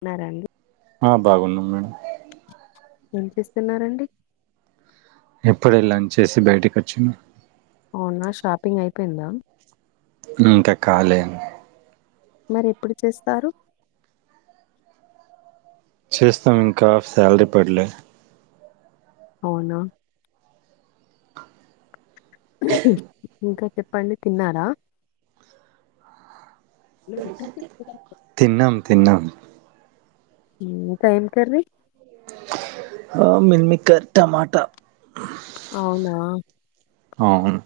ఉన్నారండి ఆ బాగున్నాం మేడం ఏం చేస్తున్నారండి ఇప్పుడే లంచ్ చేసి బయటకి వచ్చినా అవునా షాపింగ్ అయిపోయిందా ఇంకా కాలే మరి ఎప్పుడు చేస్తారు చేస్తాం ఇంకా శాలరీ పడలే అవునా ఇంకా చెప్పండి తిన్నారా తిన్నం తిన్నం మ్ ఎం కర్రీ ఆ [unintelligible] టమాట అవునా అవును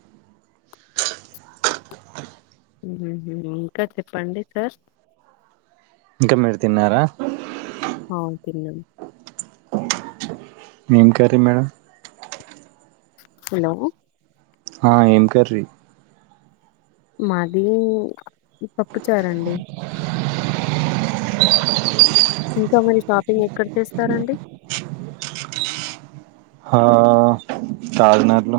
హ్మ్ హు ఇంకా చెప్పండి సార్ ఇంక మీరు తిన్నారా ఆవ్ తిన్నం ఏం కర్రీ మేడం హలో ఆ ఏం కర్రి మాది పప్పుచారు అండీ ఇంకా మరు షాపింగ్ ఎక్కడ చేస్తారండి. హ రాజమండ్రి లో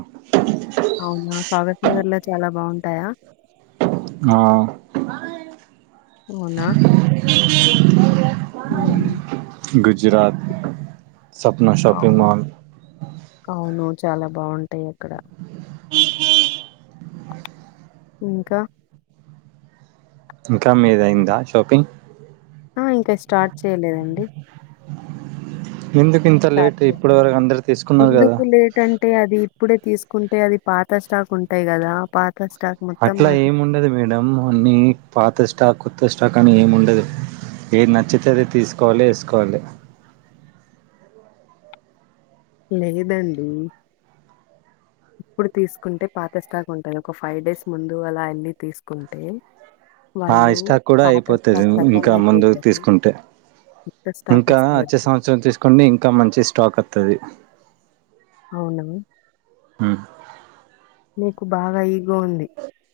మీ ఊరిలో చాలా బాగుంటాయా, ఆ అవునా [unintelligible] ఊ గుజరాత్ సప్నా షాపింగ్ అవును మాల్ అవును చాలా బాగుంటాయి అక్కడ ఇంకా ఇంకా మీద అయిందా షాపింగ్ ఆ ఇంకా స్టార్ట్ చేయలేదండి. ఎందుకు ఇంత లేట్ ఇప్పటి వరకు అందరు తీసుకున్నారు కదా ఎందుకు లేటంటే అది ఇప్పుడే తీసుకు ఉంటేయి అది పాత స్టాక్ ఉంటాయి, కదా పాత స్టాక్ మొత్తం అట్లా మాకు ఏమిండదు మేడం అన్నిీ పాత స్టాక్, త్త స్టాక్ అని ఏమి ఉండదు ఏది నచ్చితే అది తీసుకోవాలి వేసుకోవాలి, లేదండి ఇప్పుడు తీసుకుంటే పాత స్టాక్ ఉంటది, ఒక ఫైవ్ డేస్ ముందు అలా వెళ్ళి తీసుకుంటే, ఆ వాళ్ళు ఇస్టాక్ కూడా పాత అయిపోతది. స్టాక్ ఖతం ఇంకా ముందుకు అయిపోతది. తీసుకుంటే, కొత్త స్టాక్ ఇంకా వస్తది. వచ్చే సంవత్సరం తీసుకుంటే ఇంకా మంచి స్టాక్ వస్తది, అవును నీకు బాగా ఈగో ఉంది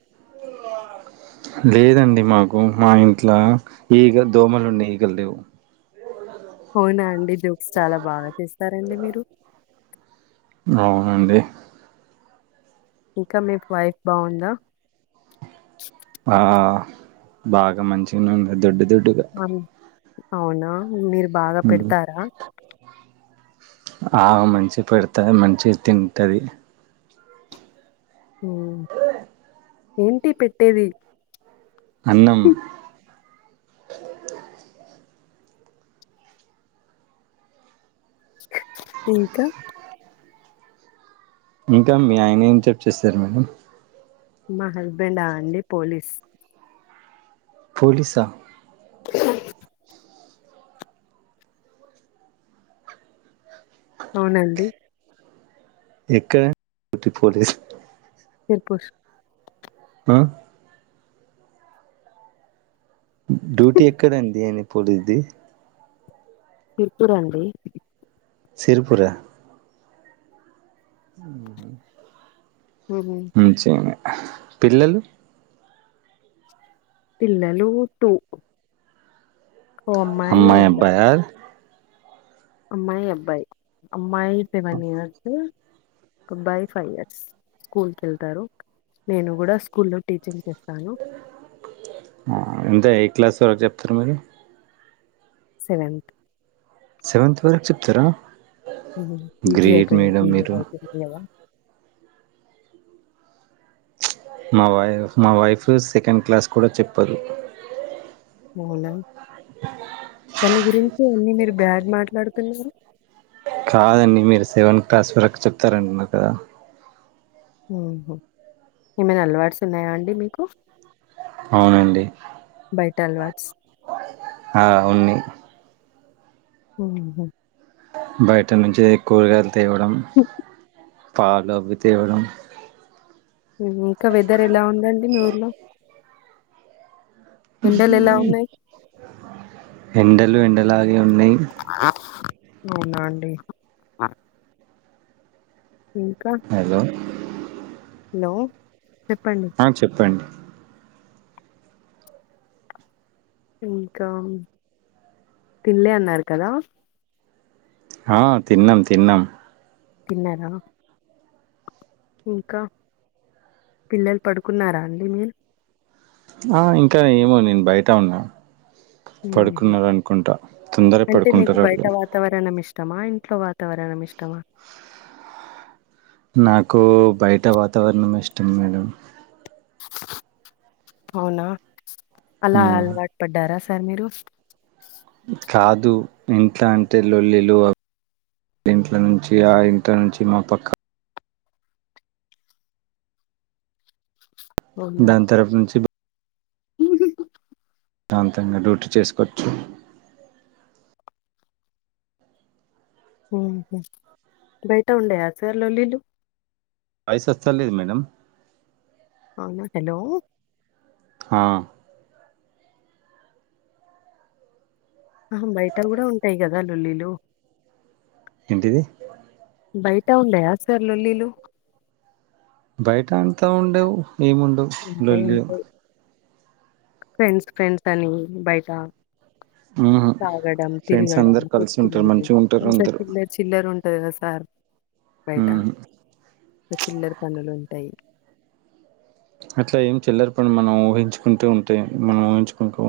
[unintelligible] లేదండి మాకు మా ఇంట్లో ఈగ దోమలు ఉన్నా ఈగలు లేవు, [unintelligible] అవునా అండి జోక్స్ చాలా బాగా తిస్తారండి మీరు ఉంది ఇంకా మీకు వైఫ్ బాగుందా, ఆ బాగా మంచిగా ఉంది దొడ్డు దొడ్డు అను అవునా మీరు బాగా ఉమ్. పెడతారా, ఆ మంచి పెడతను మంచిగా తింటది. ఊ ఏంటి పెట్టేది. అన్నం ఇంకా ఇంకా మీ ఆయన ఏం జాబ్ చేస్తారు, మేడం మా హస్బెండా ఆ అండి పోలీస్ పోలీస [unintelligible] అవునండి ఎక్కడ డ్యూటీ పోలీస్ [unintelligible] ఆ డ్యూటీ ఎక్కడండి ఆయన పోలీసు ధి సిరిపుర్ సిరిపుర ఉహు ఉహు మంచిది పిల్లలు పిల్లలు టూ ఓ ఓ అమ్మాయి అబ్బాయి అబ్బాయ అమ్మాయి అబ్బాయి అమ్మాయి సెవెన్ ఇయర్స్ అబ్బాయి ఫైవ్ ఇయర్స్ స్కూల్ కెళ్తారు నేను కూడా స్కూల్ లో టీచింగ్ చేస్ ఆ అంతే ఏ క్లాస్ వరకు చెప్తారు మీరు సెవెంత్ సెవెంత్ వరక్ చెప్తారా ఊ పీజీ గ్రేట్ అయిపోయింది మేడం పీజీ మీరు అయిపోయింది కదా నా వైఫ్ మా వైఫ్ సెకండ్ క్లాస్ కూడా చెప్పదు అవునా తన గురించి అన్ని మీరు బ్యాడ్ మాట్లాడుతున్నారు కాదండి మీరు సెవెన్ క్లాస్ వరకు చెప్తారంటునారు కదా ఊహు ఏమైనా అలవాట్స్ ఉన్నాయా అండి మీకు అవునండి ఏంటలవాట్స్ హా ఉంది ఊహు బయట నుంచి కూరగాయలు తేవడం పాలు అవి తేవడం ఇంకా వెదర్ ఎలా ఉందండి మీ ఊర్లో ఉహు ఎండలు ఎలా ఉన్నాయి ఎండలు ఎండలాగే ఉన్నాయి అవున అండీ హలో హలో చెప్పండి ఆ చెప్పండి ఇంకా తిన్లే అన్నారు కదా ఆ తిన్నం తిన్నం తిన్నర ఇంకా పిల్లలు పడుకున్నారా అండి మీరు ఆ ఇంకా ఏమో నేను బయట ఉన్నా ఉహు పడుకున్నరనుకుంటా తొందర పడుకుంటారు వాళ్ళు టమా ఇంట్లో వాతావరణం ఇష్టమా నాకు బయట వాతావరణం ఇష్టం మేడం అవునా అలా మ్మ్ అలవాటు పడ్డారా సార్ మీరు కాదు ఇంట్లా అంటే లొల్లిలు అ ఇంట్ల నుంచి ఆ ఇంట్ల నుంచి మా పక్క అవునా దాని తరపు నుంచి ప్రశాంతంగా డ్యూటీ చేసుకోవచ్చు ఉహు బయట ఉండయ సర్ లొల్లిలు వాయిస్ అస్త లేదు మేడమ్ అవునా హలో హా అహ బయట కూడా ఉంటాయి కదా లొల్లీలు ఏంటిది బయట ఉండయ సార్ లొల్లీలు బయట అంతా ఉండవు ఏముండవు ఉంటాయి లొల్లిలు ఉంటాయి ఫ్రెండ్స్ ఫ్రెండ్స్ అని బయట మ్మ్ తాగడం ఫ్రెండ్స్ తిరగడం అందరు కలిసి ఉంటారు కోట్టుకొనేది మంచిగా ఉంటారు అంత అందరు చిల్లర్ చిల్లర ఉం టది కద సార్ ఊ చిల్లరి పనులు ఉంటాయి అట్లా ఏం చిల్లర పని మనం ఊహించుకుంటే ఉంటయి మనం ఊహు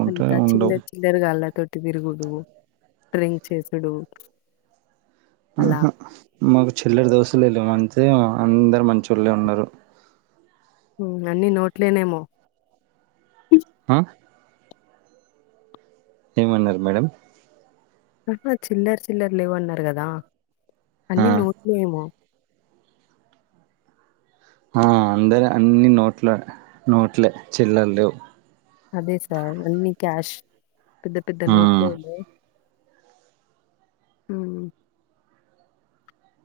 అంత చిల్లర చిల్లర గాల్లతోటి తిరుగుడు డ్రింక్ చేసుడు అలా ఆహా మాకు చిల్లర దోస్తులే లేర్ అంతే అందరు మంచోళ్ళే ఉన్నరు అన్ని నోట్లేనేమో ఆ ఏమన్నరు మేడమ్ ఆహా చిల్లర చిల్లర లేవన్నారు గదా ఆ అన్నీ నోట్లే ఏమో ఆ అందర్ అన్ని నోట్లే నోట్లే చిల్లర లేవు అదే సార్ అన్నీ క్యాష్ పెద్ద పెద్ద మ్మ్ నోటులు ఉమ్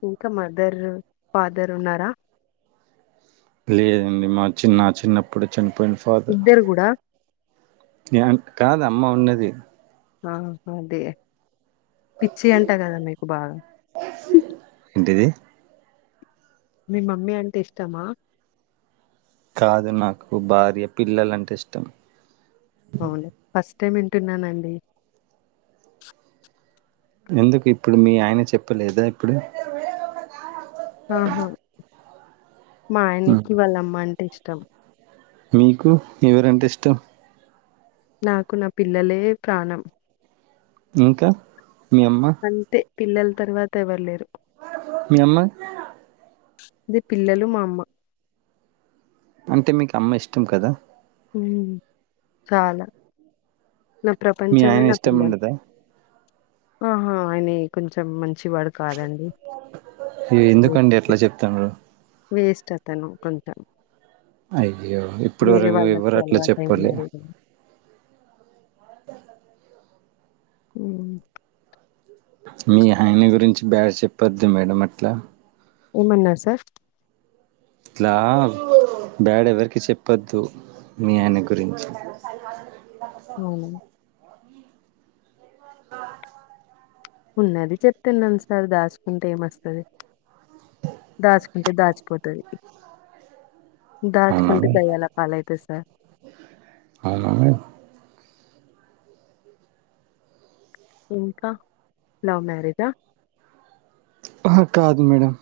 ఇంకా మదర్ ఫాదర్ ఉన్నారా లేదండి మా చిన్న చిన్నప్పుడే చని పోయిడ ఫాదర్ ఇద్దరు కూడా కాదు అమ్మ ఉన్నది ఆ అదే పిచ్చి అంట గదా మీకు బాగా ఏంటిది మీ మమ్మీ అంటే ఇష్టమా కాదు నాకు భార్య పిల్లలంటే ఇష్టం అవును ఫస్ట్ టైం వింటున్నానండి ఎందుకు ఇప్పుడు మీ ఆయన చెప్పలేదా ఎప్పుడు ఆహా మా ఉమ్. ఆయనకి వాళ్ళమ్మ అంటే ఇష్టం మీకు ఎవరంటే ఇష్టం నాకు నా పిల్లలే ప్రాణం ఇంకా మీ అమ్మ అంతే పిల్లల తర్వాత ఎవ్వరు లేరు మీ అమ్మ అది పిల్లలు మా అమ్మ అంటే మీకు అమ్మ ఇష్టం కదా మ్ చాలా నా మీ ప్రపంచమే ఆయన నా ఇష్టం పిల్లలు ఉండదా ఆహా ఆయనే కొంచెం మం ఎ వేస్ట్ ఎందుకండి అట్లా చెప్తతునరు వేస్ట్ అతను కొంత అయ్యో ఇప్పుడు వరకు ఎవ్వరు అట్లా చెప్పలే అలవాటయినాడు. [inaudible] ఉమ్ మీ ఆయన గురించి బ్యాడ్ చెప్పద్దు మేడం అట్లా ఏమన్నారు సార్ ఇట్లా బ్యాడ్ ఎవరికి చెప్పద్దు మీ ఆయన గురించి [inaudible] అవునా! [inaudible] ఉన్నది చెప్తున్నాను సార్ దాచుకుంటే ఏమ వస్తది దాచుకుంటే దాచిపోతది అవునా దాచుకుంటే మేడం? దయ్యాల పాలయితది సార్ హడ్ ఇంకా లవ్ మ్యారేజా ఆహ కాదు మేడమ్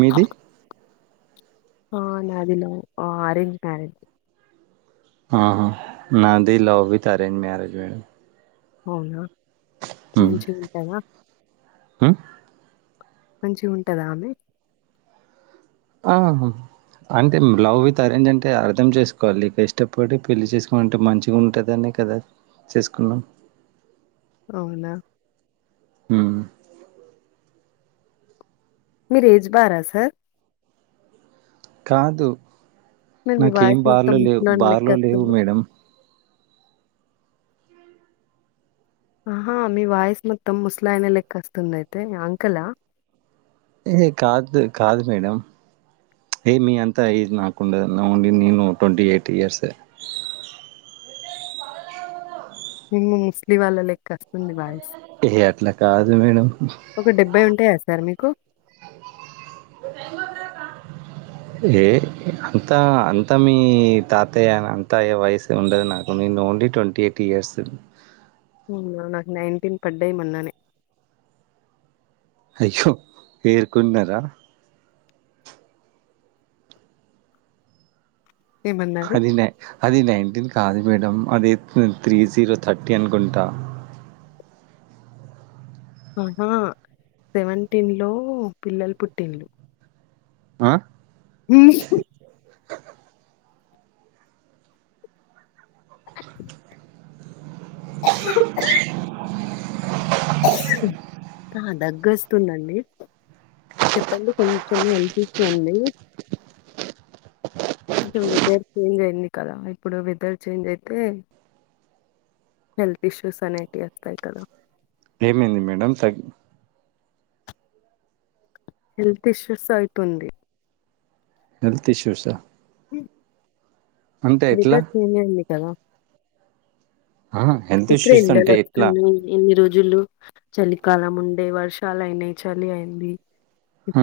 మీది ఆ నాది లవ్ అరేంజ్ మ్యరేజ్ ఆహా నాది love with arrange marriage madam అవునా ఉమ్. మంచిగుంటదా ఉమ్? మంచిగుంటదా ఆమె ఆ అంతే లవ్ విత్ అరేంజ్ అంటే అర్థం చేసుకోవాలి ఇష్టపడి పెళ్లి చేసుకున్న అంటే మంచిగా ఉంటుదనే కదా చేసుకున్నాం అవునా ఉమ్ మీరు ఏజ్ బారా సార్ కాదు మరి మీ నాకు ఏం వాయిస్ మొత్తం బార్లు లేవు ముసలోని బార్లు లేవు లెక్కొస్తుంది. మేడమ్ ఆహా మీ వాయిస్ మొత్తం ముసలాయన లెక్క వస్తుంది అయితే అంకులా ఏహే కాదు కాదు మేడమ్ ఏ మీ అంత ఏజ్ నాకుండదు ఓన్లీ నేను ట్వంటీ ఎయిట్ ఇయర్స్ ఏ ఏమో ముసలి వాళ్ళ లెక్క వస్తుంది వాయిస్ ఏ అట్లా కాదు మేడం. ఒక డెబ్బై ఉంటాయా సార్ మీకు ఏ అంతా అంతా మీ తాతయ్యని అంతా ఏ వయసు ఉండదు నాకు నేను ఓన్లీ ట్వంటీ ఎయిట్ ఇయర్స్ నాకు నైన్టీన్ పడ్డయి మొన్ననే అయ్యో పేరుకున్నరా ఏమన్నారు? అది నే అది నైన్టీన్ కాదు మేడమ్ అది త్రీ జీరో థర్టీ అనుకుంటా ఆహా సెవెంటీన్ లో పిల్లలు పుట్టిన్లు ఆ ఉమ్ ఆ దగ్గొస్తుందండి చెప్పండి కొంచెం వినిపిస్తుంది కొంచం వెదర్ చేంజ్ అయింది కదా ఇప్పుడు వెదర్ చేంజ్ అయితే హెల్త్ ఇష్యూస్ అనేటియి వస్తాయి కదా ఏమైంది మేడమ్ తగ హెల్త్ ఇష్యూస్ అవుతుంది హెల్త్ ఇష్యూసా అంటే ఎట్లా వెదర్ కూల్ అయింది కదా ఆ హెల్త్ ఇప్పుడే ఇష్యూస్ ఎండలు అంటే ఎట్లా వస్తున్నయి ఇన్ని రోజులు చలి కాలం ఉండే వర్షాలయినయి చలి అయింది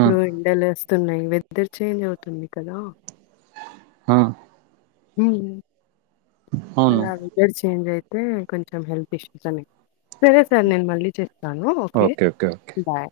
ఆ ఎండలు వస్తున్నాయి వెదర్ చేంజ్ అవుతుంది కదా హా ఉమ్ అవును అలా వెదర్ చేంజ్ అయి తే కొంచెం హెల్త్ ఇష్యూస్ అని సరే సార్ నేను మళ్ళీ చేస్తాను ఓకే బాయ్